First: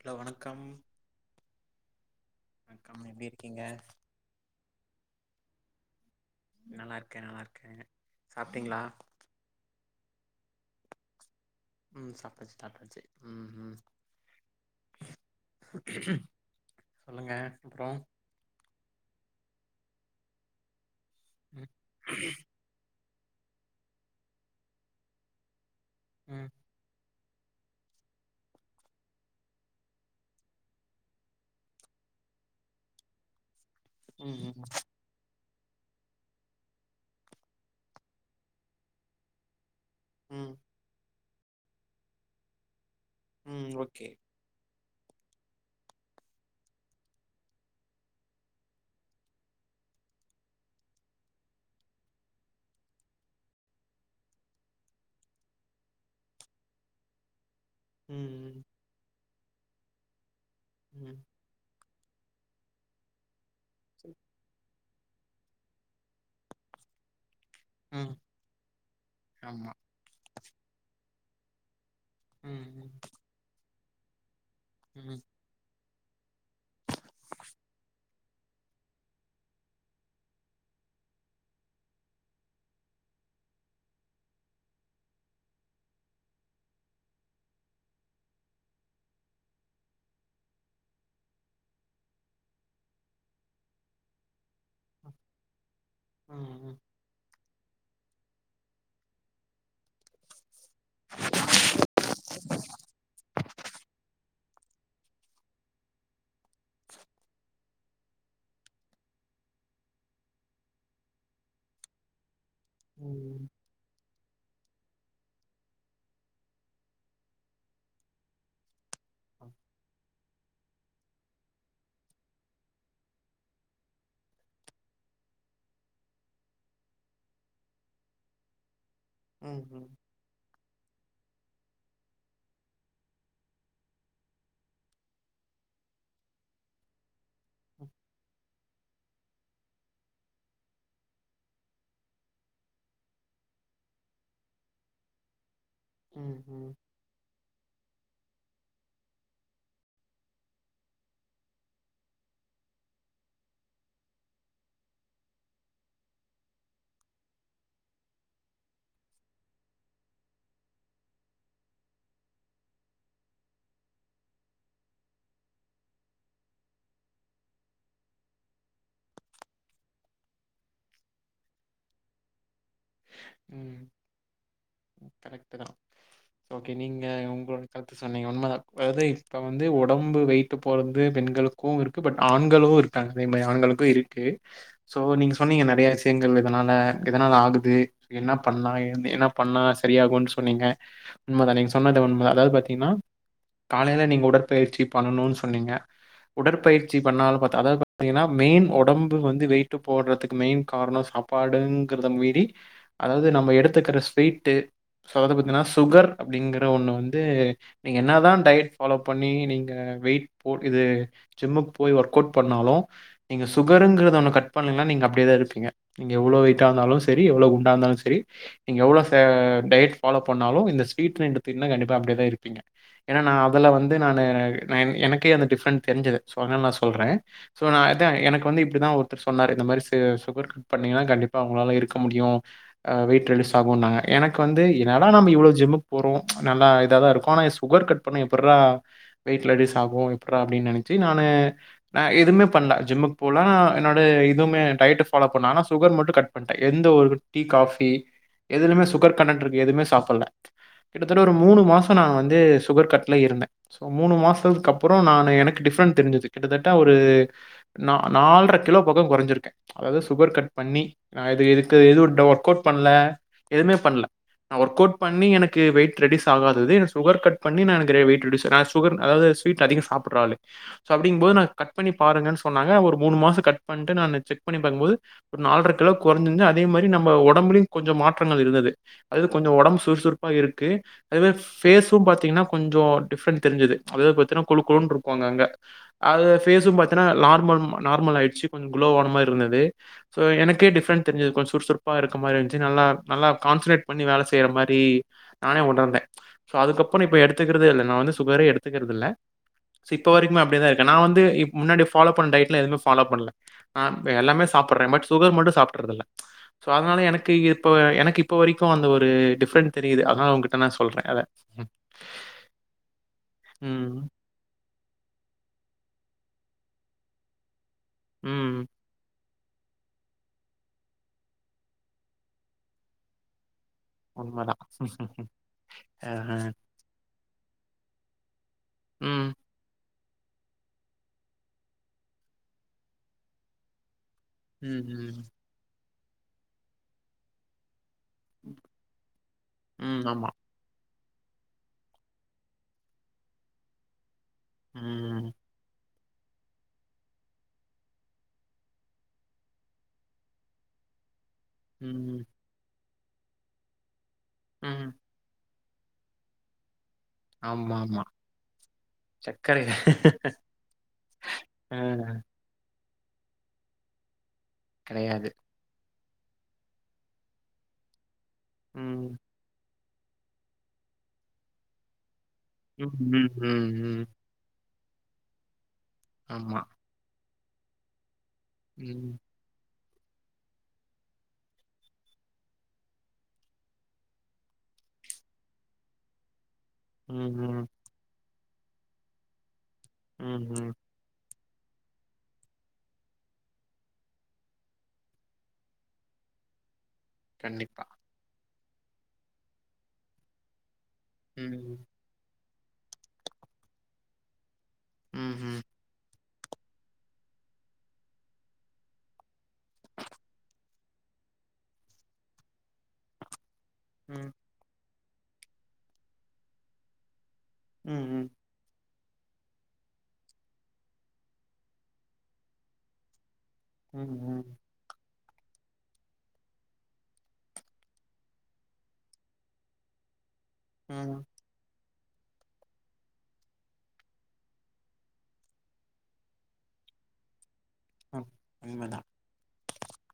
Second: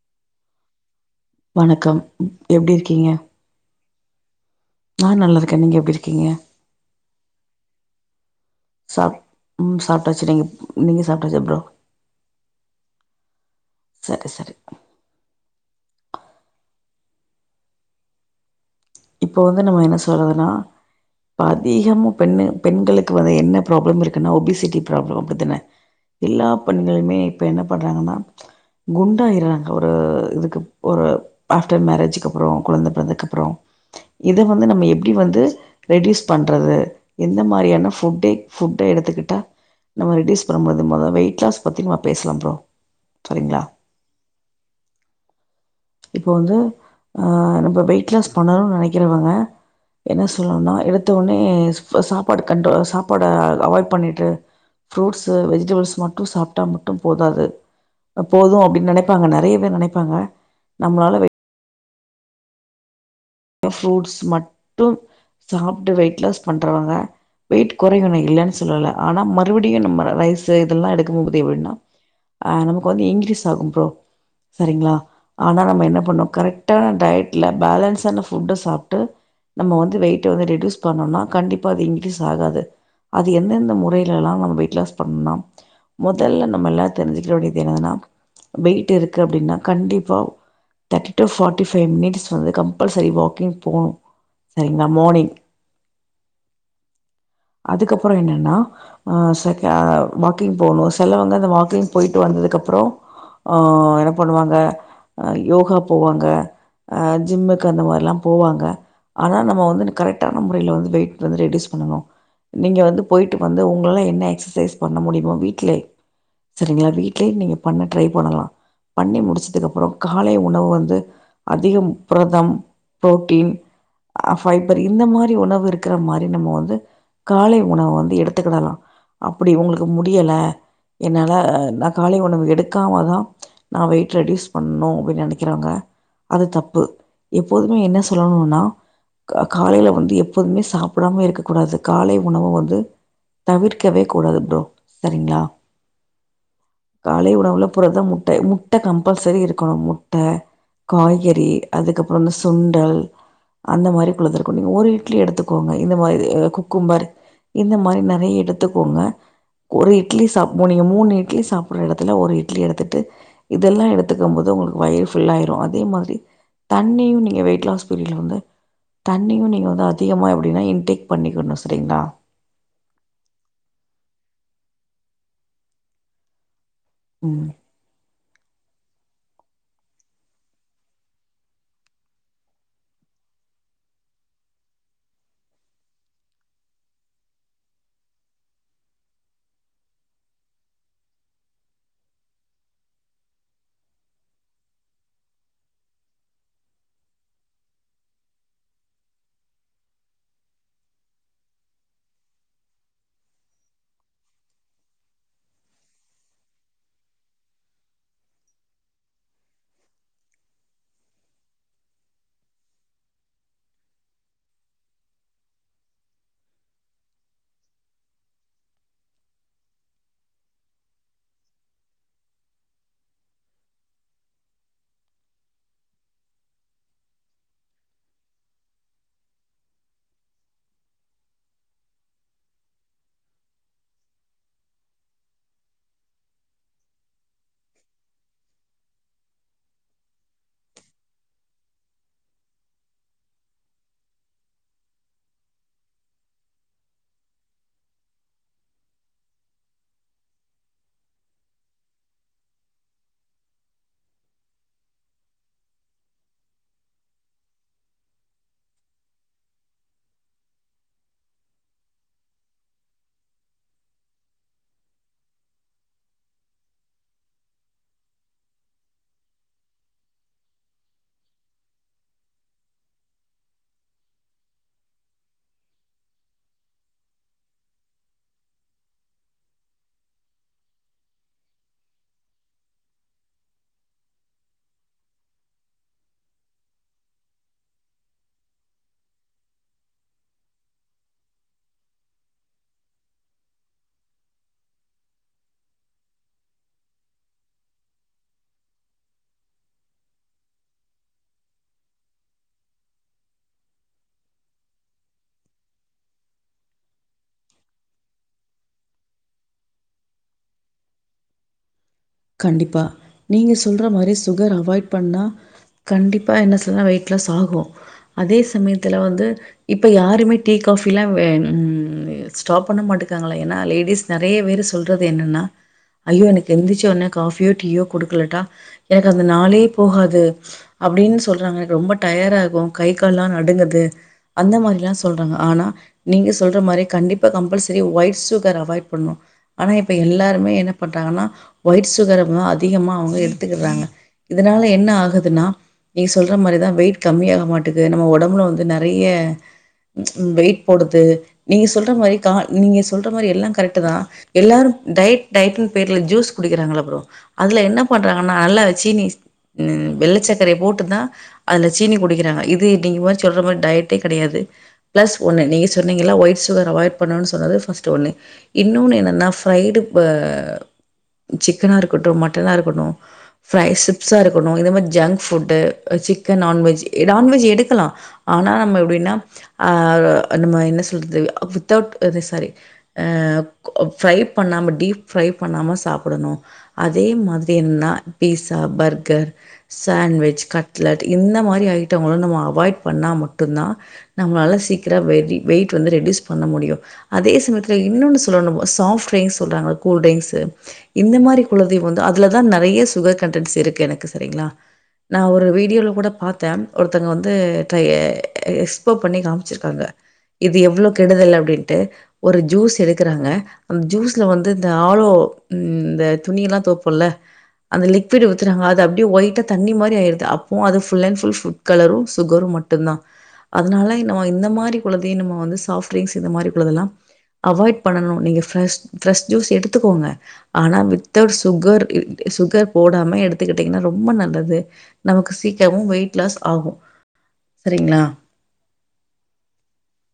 Hello வணக்கம் வணக்கம் எப்டி வணக்கம் இருக்கீங்க எப்படி இருக்கீங்க நா நல்ல இருக்கன் நீங்க எப்படி [unintelligible] நல்லா இருக்கே நல்லா இருக்கே சாப்பிட்டீங்களா ச்சங்க நீங்க சாப்பிடச்ச ப்ரோ உம் சாப்டாச்சு தாட்டாச்சு உம் உம் சரி சரி சொல்லுங்க அப்றோ இப்போ வந்து நம்ம என்ன சொல்றதுன்னா ம் அதிகம பெண்ணு பெண்களுக்கு வந்து என்ன ப்ராப்ளம் இருக்குனா ஒபிசிட்டி பிரச்சனை அப்படித்தானா ம் எல்லாப் பணிகளுமே இப்ப என்ன பண்றாங்கன்னா குண்டாஆயடுறாங்க ஒரு இதுக்கு ஒரு ஆப்டர் மேரேஜக்கு அப்புறம் குழந்தை பிறந்ததுக்கப்புறம்ர அப்புறம் இத ம் வந்து நம்ம எப்டி வந்து ரெட்யூஸ் பண்றது நம்ம ம் ரெட்டியூஸ் ம் பண்ணாம்போது மொத வெயிட் களாஸ் பத்தி ன்வா பேஸ்லா ப்ரோ சரிங்களா ம் ஓகே இப்போ வந்து அ நம் வெயிட் லாஸ் பண்ணனுன் நெனக்கிறவங்க என்ன சொல்ணுனா எடுத்த ஒனே ஸ்ஃப சாப்பாடு கண்டோ சாப்பாட அவாய்ட் பண்ணிட்டு ஃ ப்ரூட்ஸு வெஜிடபுள்ஸ் மட்டு சாப்ட்டா சாப்பிட்டா மட்டு போதாது ம் போதும் அப்படின்னு நினைப்பாங்க ந ரேய பேர் நெனைப்பாங்க ம் நம்ப்ளால ம் வே அ ஃப்ரூட்ஸ் மட் தூம் மட்டும் சாப்பிட்டு வெயிட் லாஸ் பண்றவங்க வெயிட் ம் குறையணும் இல்லைன்னு சொல்லலை ஆனால் ஆமா மறுபடியும் நம்ம ரைஸு இதெல்லாம் எடுத்து ஊதி விட்னோ அ ம் ம் நமக் வந்து இங்ரீஸ் ஆகு ப்ரோ சரிங்ளா ம் ம் ஆனா நம்ம என்ன பண்ணு கரெக்டா டயட்ல பேலன்ஸான ஃபுட் புட்ட சாப்டு நம்ம வந்து வெயிட்ட வந்து ரெடுஸ் பணுனா கண்டிப்பா அது இன்க்ரிஸ் ஆகாது அது எந்த எந்த மொறைலால நம்ம வெயிட்லாஸ் பண்ணனுனா மொதல நமல்லா தெரிஞ்சிக்கவேண்டியது என்னதுன்னா வெயிட் இருக்கு அப்டினா கண்டிப்பா thirty to forty five minutes வந்து கம்ப்பல்ச சரி வாக்கிங் போனு சரிங்களா மார்னிங் உஹம் உம் அதுக்கப்புறம் என்னன்னா அஹ் ச க வாக்கிங் போனு சிலவங்க அந்த வாக்கிங் போயிட்டு வந்ததுக்கு அப்புறம் அஹ் என்ன பண்ணுவாங்க யோகா போவாங்க அஹ் ஜிம்மு க்கு அந்த மாரில்லா போவாங்க ஆனா நம்ம வந்து கரெக்ட்டானா முறையில்ல வந்து வெயிட் வந்து ரெடியூஸ் பண்ணு நீங்க வந்து ம் போயிட்டு ம் வந்து உங்கள என்ன எக்சசைஸ் பண்ண முடியுமா வீட்லே சரிங்ளா வீட்லயே நீங்க பண்ண ட்ரை பண்ணலா பண்ணி முடிச்சதுக்குப்புறம் காலை உணவு வந்து அதிகம் புரதம் புரோட்டீன் அ ஃபைபர் இந்த மாரி உணவு இருக்கிற மாரி நம்ம வந்து காலை உணவ வந்து எடுத்துக்கிடலா அப்டி உங்ளுக்கு ம் முடியல என்னால ஹ நா காலை உணவு எடுக்காம தா நா வெயிட் ரெடியூஸ் பண்ணு அப்டின்னு நெனைக்கிறாங்க அது தப்பு எப்போதுமே என்ன சொல்லணுனா க காலையில வந்து எப்போதுமே சாப்பிடாம இருக்க கூடாது காலை உணவு வந்து தவிர்க்கவே கூடாது ப்ரோ சரிங்ளா ம் ம் காலை உணவுல புரதம் டை முட்ட கம்பல்சரி இருக்கனு முட்ட காய்கறி அதுக்கப் றம் இந்த சுண்டல் அந்த மாரி குள்ளதிருக்கு நீங்க ஒரு இட்லி எடுத்துக்கோங்க இந்த மாரி குக்கும்பர் இந்த மாரி நறைய எடுத்துக்கோங்க ஒரு இட்லி ச நீங்க மூணு இட்லி சாப்பட்ற எடத்துல ஒரு இட்லி எடுத்துட்டு இதெல்லா எடுத்துக்கும் போது உங்களுக்கு வயிறு ஃபுல்லயிரும் அதே மாரி தண்ணியு நீங்க வெயிட் லாஸ் பீரியடில் வந்து தண்ணியு நீங்க வந்து அதிகமாக எப்படின்னா இன்டேக் பண்ணிக்கணு சரிங்ளா உம் கரெக்ட் தா ஓகே நீங்க ம் உங்களோட கருத்து சொன்னீங்க உண்மைதா அத இப்போ வந்து ஒடம்பு வெயிட்டு போட்றது பெண்களுக்கூ இருக்கு பட் ஆண்களோ இருகாங்க அதே மாரி ஆண்களுக்கும் இருக்கு ஸோ நீங்க சொன்னீங்க நறையா விஷயங்கள் இதனால் எதனால ஆகுது என்ன பண்லா என்ன பண்ணா சரியாகுன்னு சொன்னீங்க உண்மைதா நீங்க சொன்னது உண்ம அதாவது பாத்தீங்கன்னா காலையில நீங்க உடற்பயிற்சி பண்ணணும்ன்னு சொன்னீங்க உடற்பயிற்சி பண்ணாலு பத்த அதாவது பாத்தீங்கன்னா மெயின் உடம்பு வந்து வெயிட்டு போடுறதுக்கு மெயின் காரணம் சாப்பாடுங்கறத மீறி அதாவது நம்ம எடுத்துக்கிற ஸ்வீட்டு அதாது பாத்தீங்கன்னா சுகர் அப்படிங்கற ஒண்ணு வந்து நீங்க என்னதா டயட் ஃபாலோ பண்ணி நீங்க வெயிட் போ இது ஜிம்முக்கு போய் ஒர்க் அவுட் பண்ணாலு நீங்க சுகருங்கறத ஒண்ணு கட் பண்ணீங்கன்னா நீங்க அப்படியேதா இருப்பீங்க நீங்க எவ்வளோ வெயிட்டா இருந்தாலு சரி எவ்வளவு கு தாலு சேரி இங்க உள்ள டயட் ஃபாலோ பண்ணாலு இந்த ஸ்வீட் ரெண்டு தின்னா கண்டிப்பா அப்டியேதா இருப்பிங்க என்னா நா அதுல வந்து நானு எனக்கே அந்த டிஃபரண்ட் தெரிஞ்சது சோ அதனால நா சொல்ற சோ நா அதா எனக்கு வந்து இப்டிதா ஒருத்தர் சொன்னாரு இந்த மாரி சுகர் கட் பண்ணினா கண்டிப்பா உங்களால இருக்க முடியு வெயிட் ரெடியுஸ் ஆகுன்னாங்க எனக்கு வந்து என்னடா நம்ம இவ்ளோ ஜிம்முக்கு போறோ நல்லா இதாதா இருக்கோ ஆனா சுகர் கட் பண்ணா எப்புட்ரா வெயிட் ரெடியுஸ் ஆகு எப்புட்ற அப்டின்னு நெனைச்சு நானு நா இதுன்னு பண்ணல ஜிம்முக்கு போலா என்னுடைய இதுவுமே டயட் ஃபாலோ பண்ணல ஆனா சுகர் மட்டும் கட் பண்ணிட்டேன் எந்த ஒரு டீ காஃபி எதிலுமே சுகர் கன்டென்ட் இருக்கு எதுவுமே சாப்பிட்ல கிட்டத்தட்ட ஒரு மூணு மாசொ நா வந்து சுகர் கட்ல இருந்த ஸோ மூணு மாசத்துக்கு அப்புறம் நான் எனக்கு டிஃப்ரெண்ட் தெரிஞ்சுது கிட்டத்தட்ட ஒரு ந நால்ர கிலோ பக்கொ கொறைஞ்சிருக்கே அதாவது சுகர் கட் பண்ணி நா இது எதுக்கு எது ஒர்கவுட் பண்ல எதுவுமே பண்ல நா ஒர்கவுட் பண்ணி எனக்கு வெயிட் ரெடுயுஸ் அகாதாது சுகர் கட் பன்னி நா எனக்கு வெயிட் ரெடுயுஸ் நா சுகர் அதாவுது ஸ்வீட் அதிகோ சாப்புட்றா ஆலு சோ அப்டின்னும் போது நா கட் பண்ணி பாருங்கன்னு சொன்னாங்க ஒரு மூணு மாச கட் பண்டு நானு செக் பண்ணி பார்க்கும்போது ஒரு நால்ற கிலோ கொறஞ்சியிருந்த அதேமாரி நம்ப உடம்புலியு கொஞ்ச மாற்றங்கள் இருந்தது அது கொஞ்ச உடம்பு சுறுசுறுப்பா இருக்கு அதேமாரி பேஸ்ஸும் பாத்தீங்கன்னா கொஞ்சோ டிஃப்றேன்ட் தெரிஞ்சது அது இப்போ எப்டின்னா கொழுக்கொள்ளுன்று இருக்கு அங்க அங்க அது பேஸ்ஸும் பார்த்தினா நார்மல் நார்மலாயிருச்சி இப்போ வந்து குளோவ் ஆனா மாரி இருந்தது சோ எனக்கு டிஃபறேன்ட் தெரிஞ்சது கொஞ்சோ சுறுசுறு ப்பா இருக்க போதுயிருஞ்சி நல்லா நல்லா கான்சட்ரேட் பண்ணி வேல செய்றமாரி நானே கொண்டந்த சோ அதுக்கப்புனு இப்ப எடுத்துக்ரதே இல்ல நா வந்து சுகரே எடுத்துக்கறதில்ல இப்ப வரைக்குமே அப்டித இருக்க நா வந்து இப் முன்னாடி ஃபாலோ பண்ண டயட்ல எதுவுமே பஃலோ பண்ல நா எல்லாமே சாப்பிடுறேன் பட் சுகர் மட்டும் சாப்டுறது இல்ல சோ அதனால எனக்கு இப்ப எனக்கு இப்ப வரைக்கும் அந்த ஒரு டிஃப்ரெண்ட் தெரியுது அதனால உன்கிட்ட நா சொல்ற அத கண்டிப்பா நீங்க சொல்ற ம். மாரி சுகர் அவாய்ட் பண்ணா கண்டிப்பா என்ன சொல்றனா வெயிட்லாஸ் ஆகு அதே ம். சமயத்துல வந்து இப்ப யாருமே டீ காஃபில்லா வேண் ம் ஸ்டாப் பண்ண மாட்டேக்காங்கலே என்னா லேட் அட்லீஸ்ட் நெறைய உண்மதான். பேர் சொல்றது என்னென்னா ஐயோ எனக்கு அஹ. எந்திச்ச உடன கஃபியோ டியோ கொடுக்கலட்டா எனக்கு அந்த ம். நாளே போகாது து அப்டின்னு சொல்றாங்க எனக்கு ரொம்ப டயர் ஆகு கை கால்லா நடுங்குது அந்த ம். மாரில்லா ம் சொல்றாங்க ஆனா நீங்க சொல்ற மாரி கண்டிப்பா கம்பல்சரி ஒயிர் சுகர் அவாய்ட் பண்ணும் ஆனா இப்ப ம். ஆமா. எல்லாருமே என் பண்டாங்கன்னா ஒயிட்ஸ் துகரங்கு அதிகமா அவுங்க எடுத்துக்கிற்றாங்க இதனால என்ன ம். ஆகுதுன்னா நீ சொல்ற மரிதா வெயிட் கம்மியாக மாட்டுது நம்ம ஒடம்புல வந்து நறைய வெயிட் போடுது நீங்க சொல்ற மாரி ம். கா நீங்க கொல்ற மாரி எல்லா கரெக்ட்டு தா எல்லாரும் ம். டயட் டயட்டுன் பேர்ல ஜூஸ் குடிக்கிறாங்ல அதுல ஆமா, என்ன ஆமா. பண்றாங்கன்னா நல்ல சீனி சர்க்கரை வெள்ளை சக்கரய போட்டு தா அதுல அ சீனி குடிக்கிறாங்க இது நீங்க மாரி சொல்ற மார் டயட்டே கடையாது பிளஸ் கிடையாது. ஒண்ணு நீ சொல் நீங்கல்லா ஒய்ட் சுகர் அவாய்ட் பண்ணணு சொன்னது ஃபஸ்ட் ஒன்னு இன்னொன்னு ம். என்னென்னா ஃப்ரைடு இப்ப சிக் சிக்கனா இருக்கட்டும் மட் மட்டான ம். இருக்கணு ம். ஃரை ம். ம். சிப்ஸா இருக்கணு இத மா ஜங்க் ஃபுட்டு சிக்கன் ஆமா. நான்வெஜ் நான்வெஜ் எடுக்கலா ஆனா நம்ம ம். எப்டின்னா அ நம்ம என்ன சொல்றது வித்தவுட் அது சாரி ஃப்ரை பண்ணாம டீப் ஃப்ரை பண்ணாம சாப்படணும் அதே மாதிரி ம்ஹ்ம். என்னனா பீஸ் சா பர்கர் சாண்வெச் ம்ஹ்ம். கட்லெட் இந்த மா லீ ஐட்டம் நம்ம அவாய்ட் பண்ணா மட்டுதான் நம்மளால சீக்கிரம் வெய் வெயிட் வந்து ரெடியுஸ் பண்ண முடியும் அதே சமயத்துல கண்டிப்பா. இன்னொன்னு சொல்லணும் பாஸ் சாஃப்ட் டிரிங்ஸ் சொல்றாங்கல கூல்ட்டிரிங்ஸ் இந்த மாரி ம். [unintelligible] வந்து அதுலரு தான் நிறைய சுகர் கண்டன்ட்ஸ் இருக்கு எனக்கு செரிங்களா நா ஒரு ம்ஹ்ம். வீடியோல கூட பார்த் த ஒருத்தங்க வந்து ட்ரய எஸ்போ பண்ணி காமிச்சிருக்காங்க இது எவ்ளோ கெடுதல் அப்படின்ட்டு ஒரு ஜூஸ் எடுக்கறாங்க அந்த ஜூஸ்ல ம். வந்து அளோ ம் இந்த துணிலா தோப்போல அந்த லிக்வீடு ம்ஹ்ம். ஊத்துனா அது அப் அப்டியே ஒயிட்டா தண்ணீ மாரி ஆயிடுது அப்போவோ அது ஃபுல் அண்ட் ஃபுல் ஃபுட் கலரும் சுகரும் மட்டும்தா அதனால [unintelligible] ம்ஹ்ம். இந்த மாரி [unintelligible] இதே நம்ம வந்து சாஃப்டிரிங்ஸ் இந்த மாதிரி உள்ளதெல்லா அவாய்ட் பண்ணணோ நீங்க ஃபிரஸ் ஃபிரஸ் ஜூஸ் எடுத்துக்கோங்க ஆனா வித் ம். கர் இருக்குது சுகர் போடாம எடுத்துக்கிட்டீங்கனா ரொம்ப நல்லது நமக்கு சீக்கிரமோ வெய்ட் லாஸ் ஆகோ உண்மைதா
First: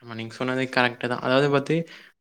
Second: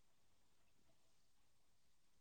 ஆமா நீங்க சொ சொன்னதே கரெக்டு தா அதாவது பாத்தி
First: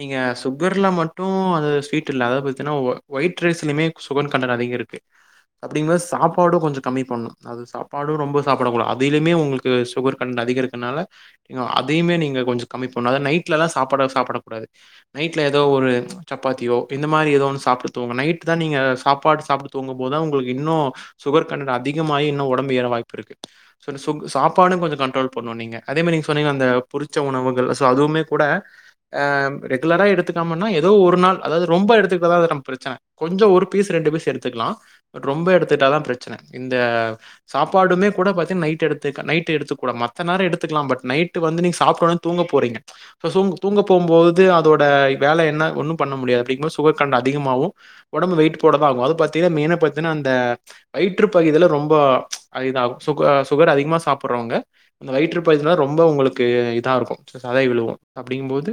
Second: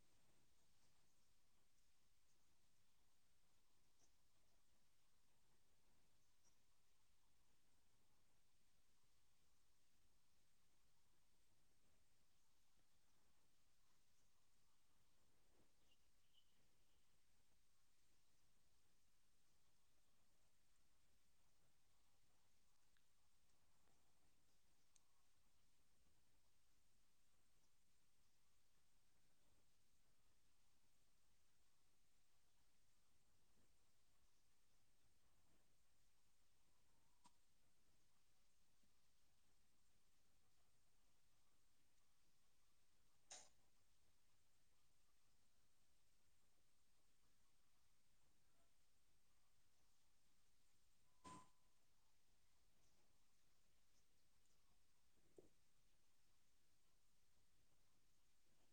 நீங்க சுகர்ல மட்டும் அது ஸ்வீட் இல்ல அதாவது பாத்தீங்கனா ஒ ஒயிட் ரைஸ்லயுமே சுகர் கண்டன் அதிக இருக்கு அப்படிங்கபது சாப்பாடோ கொஞ்சோ கம்மி பண்ணணோ அது சாப்பாடோ ரொம்ப சாப்பிடக்கூடாது அதிலியுமே உங்களுக்கு சுகர் டென்ட் அதிகருக்குறதனால அ அதையுமே நீங்க கொஞ்சோ கம்மி பண்ணனும் அதாவது நைட்ல தா சாப்பாட சாப்டக்கூடாது நைட்ல எதோ ஒரு சப்பாத்தியோ இந்த மாரி எதோ ஒன்னு சாப்ட்டு தூங் நைட்டு தா நீங்க சாப்பாடு சாப்பிட்டு தூங்கும்போது உங்களுக்கு இன்னு ஷுகர் கண்டென்ட் அதிகமாக இன்னு உடம்பு ஏற வாய்ப்பிருக்கு சோ [unintelligible] சாப்பாடும் கொஞ்ச கன் கண்ட்ரோல் பண்ணுனீங்க அதே மாதிரி நீங்க சொன்னீங்களே அந்த பொறிச்ச உணவுகள் சோ அதுவுமே கூட ஆ ரெகுலரா எடுத்துக்காமன எதோ ஒரு நாள் அதாவது ரொம்ப எடுத்துக்கிட்டாவது நாம் பிரச்சன கொஞ்சம் ஒரு பீஸ் ரெண்டு பீஸ் எடுத்துக்கலாம் பட் ரொம்ப எடுத்துக்கிட்டா தான் பிரச்சன இந்த சாப்பாடுமே கூட பாத்திங் நைட் எடுதுக் நைட் எடு கூட மத்த நேரோ எடுத்துக்கலா பட் நைட்டு வந்து நீ சாப்ட்டொடனே தூங்க போறீங்க ஸோ தூங் தூங்க போகும்போது அதோட வேல என்ன ஒன்னோ பண்ண முடியாது அப்படிங்கும்போது சுகர் கண்ட் அதிகமாகோ ஒடம்பு வெய்ட் போடதா ஆகோ அது பாத்தீனா மெயினாக பாத்தீனா அந்த வயிற்று பகுதியில் ரொம்ப அது இதாகோ சுக சுகர் அதிகமா சாப்புட்றவங்க அந்த வயிற்று பகுதிலத ரொம்போ உங்களுக்கு இதா இருக்கோ சதை விழுவோ அப்டீங்கும் போது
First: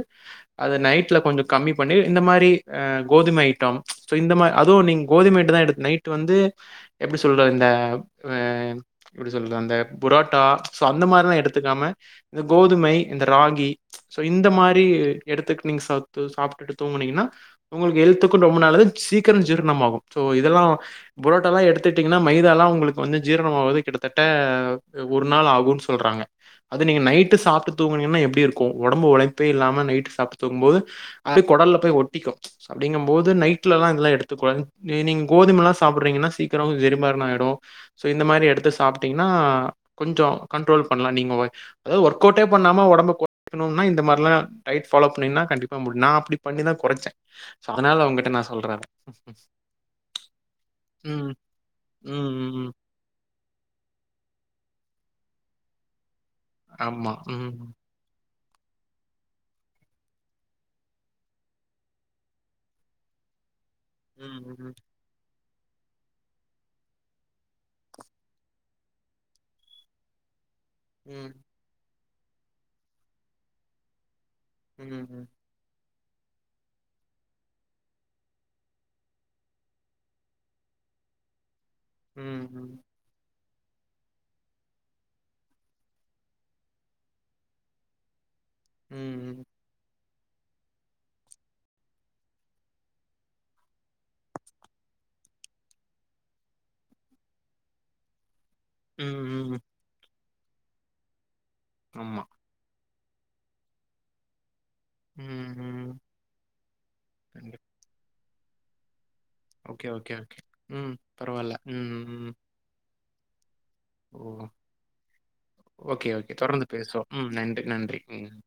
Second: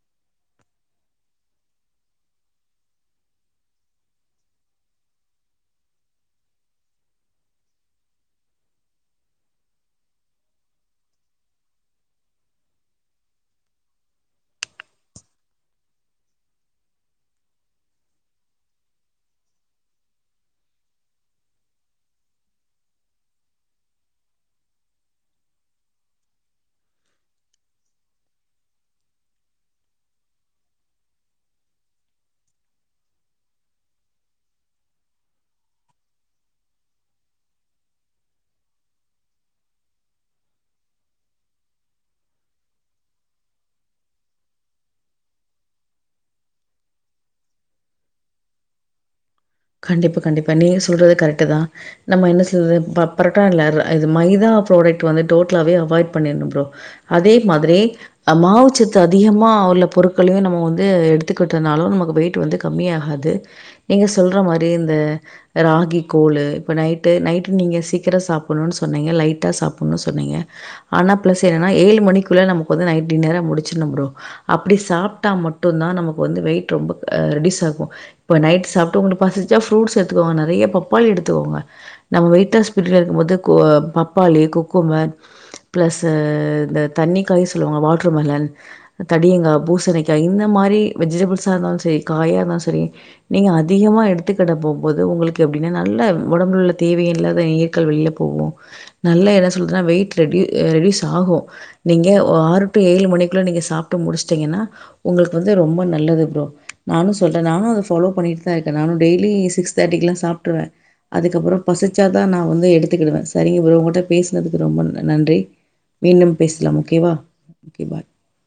அத நைட்ல கொஞ்சோ கம்மி பண்ணி இந்த மாரி அ கோதுமை ஐட்டம் இந்த மாரி அதுவோ நீங்க கோதுமை ஐட்ட தான எ நைட் வந்து எப்படி சொல்ற இந்த அ எப்படி சொல்றது அந்த புரோட்டா சோ அந்த மாரிலா எடுத்துக்காம இந்த கோதுமை இந்த ராகி ஸோ இந்த மாரி எடுத்துக்க நீங்க சா சாப்பிட்டு தூங்குனீங்கனா உங்களுக்கு ஹெல்த்துக்கும் ரொம்ப நல்லது சீக்கிரோ ஜீரணமாகும் ஸோ இதெல்லா புரோட்டாலா எடுத்துட்டீங்கனா மைதாலா உங்களுக்கு வந்து ஜீரணமாகாது கிட்டத்தட்ட ஒரு நாள் ஆகோ கு சொல்றாங்க அத நீங்க நைட்டு சாப்ட்டு தூங்குனீங்கனா எப்டி இருக்கோ ஒடம்பு உழைப்பே இல்லாம நைட்டு சாப்ட்டு தூங்கும் போது அடு கொடல்ல போய் ஒட்டிக்கும் அப்டீங்க போது நைட்லலா இது எல்லா எடுத்துக்க கூடாது நீ நீங் கோதும சாப்பிடுறீங்கனா சீக்கிரோ ஜேரிமர்னோ ஆயிடோ சோ இந்த மாரி எடுத்து சாப்பிட்டீங்கனா கொஞ்சோ கண்ட்ரோல் பண்ணலா நீ்ங்க அதாவது ஒர்கவுட்டே பண்ணாம உடம்ப கொறைக்கணுன்னா இந்த மாரிலாம் டயட் ஃபாலோ பண்ணீங்கனா கண்டிப்பாக முடியு நா அப்படி பண்ணிதா கொறைச்சே சோ அதனால அவங்கிட்ட நா சொல்றே ம் ம் கண்டிப்பா கண்டிப்பா நீங்க சொல்றது கரெக்ட் தா ம். நம்ம என்ன ம். சொல்றது ப பரோட்டால இது மைதா பராடக்ட் வந்துடோட்டலாவே அவாய்ட் பண்ணிருணு ப்ரோ ஆமா. அதே ம். மாதிரி ஆ மாவுச்சத்து அதிகமா உள்ள பொருட்களையோ நம்ம வந்து எடுத்துக்கிட்டதுனாலோ நமக்கு வெயிட் வந்து கம்மியாகாது நீங்க சொல்ற மாரி ம். இந்த ராகி கோலு இப்ப நைட்டு நைட்டு நீங்க சீக்கிர சாப்புட்ணுன்னு சொன்னீங்க லைட்டா சாப்புட்ணுன்னு சொன்னீங்க ஆனா ம். பிளஸ் என்னன்னா ஏழு மணிக்கு ள்ள நமக்கு வந்து நைட் டின்னர முடிச்சுணோ ப்ரோ அப்டி ம். ம். சாப்ட்டா மட்டு தா நமக் வந்து வெயிட் ரொம்போ அ ரெடியூஸ் ஆகோ இப்ப நைட் சாப் டூங்கூண்டு பசிச்சா ஃப்ரூட்ஸ் எடுத்துக்கோங்க நறைய பப்பாளி எடுத்துக்கோங்க நம்ம ம். வெயிட் ம். லாஸ்ட் ம். பிரீடுல இருக்கும் போது கு பப்பாளி குக்கும்மர் பிளஸு இந்த தண்ணிக்காய் சொல்லுவாங்க வாட்ரு மெலன் ம். தடியுங்கா பூசணி க இந்த மாரி வெஜிடபிள்ஸா இருந்தாலோ செரி காயா இருந்தாலோ செரி நீங்க அதிகமாக எடுத்துக்கிட போம்போது உங்களுக்கு எப்டின்னா நல்ல ஒடம்புல உள்ள தேவ இல்லாத நீர்கள் வெளில போவு ம். நல்லா என்ன ம் சொல்றனா வெய்ட் ரெடியூ ரெடியூஸ் ஆகோ நீங்க ஆமா. ஆரு ஏழு மணிகுள்ள நீங்க சாப்ட்டு முடிச்ட்டீங்கன்னா உங்களுக்கு ம், வந்து ரொம்ப ம். நல்லது ப்ரோ நானு சொல்ற நானு கண்டிப்பா. அதை ஃபாலோ பண்ணிட்டு எந்த ஐட்டனானு டெய்லி சிக்ஸ் ஓகே, தர்ட்டிக்குல ஓகே, ஓகே. சாப்ட்டுருவ ம். அதுக்கப்புற பரவால்ல. ம், பசிச்சாதா ம். நா வந்து எடுத் [unintelligible] வர சரியு ஒங்ககிட்ட ஓ! பேசினதுக்கு ரொம்ப நன்றி ஓகே, ஓகே. மீண்டும் தொடர்ந்து பேச்லாம் பேசுவோம். ஓகேவாே ம். நன்றி, ஓகே நன்றி. பாய் ம்.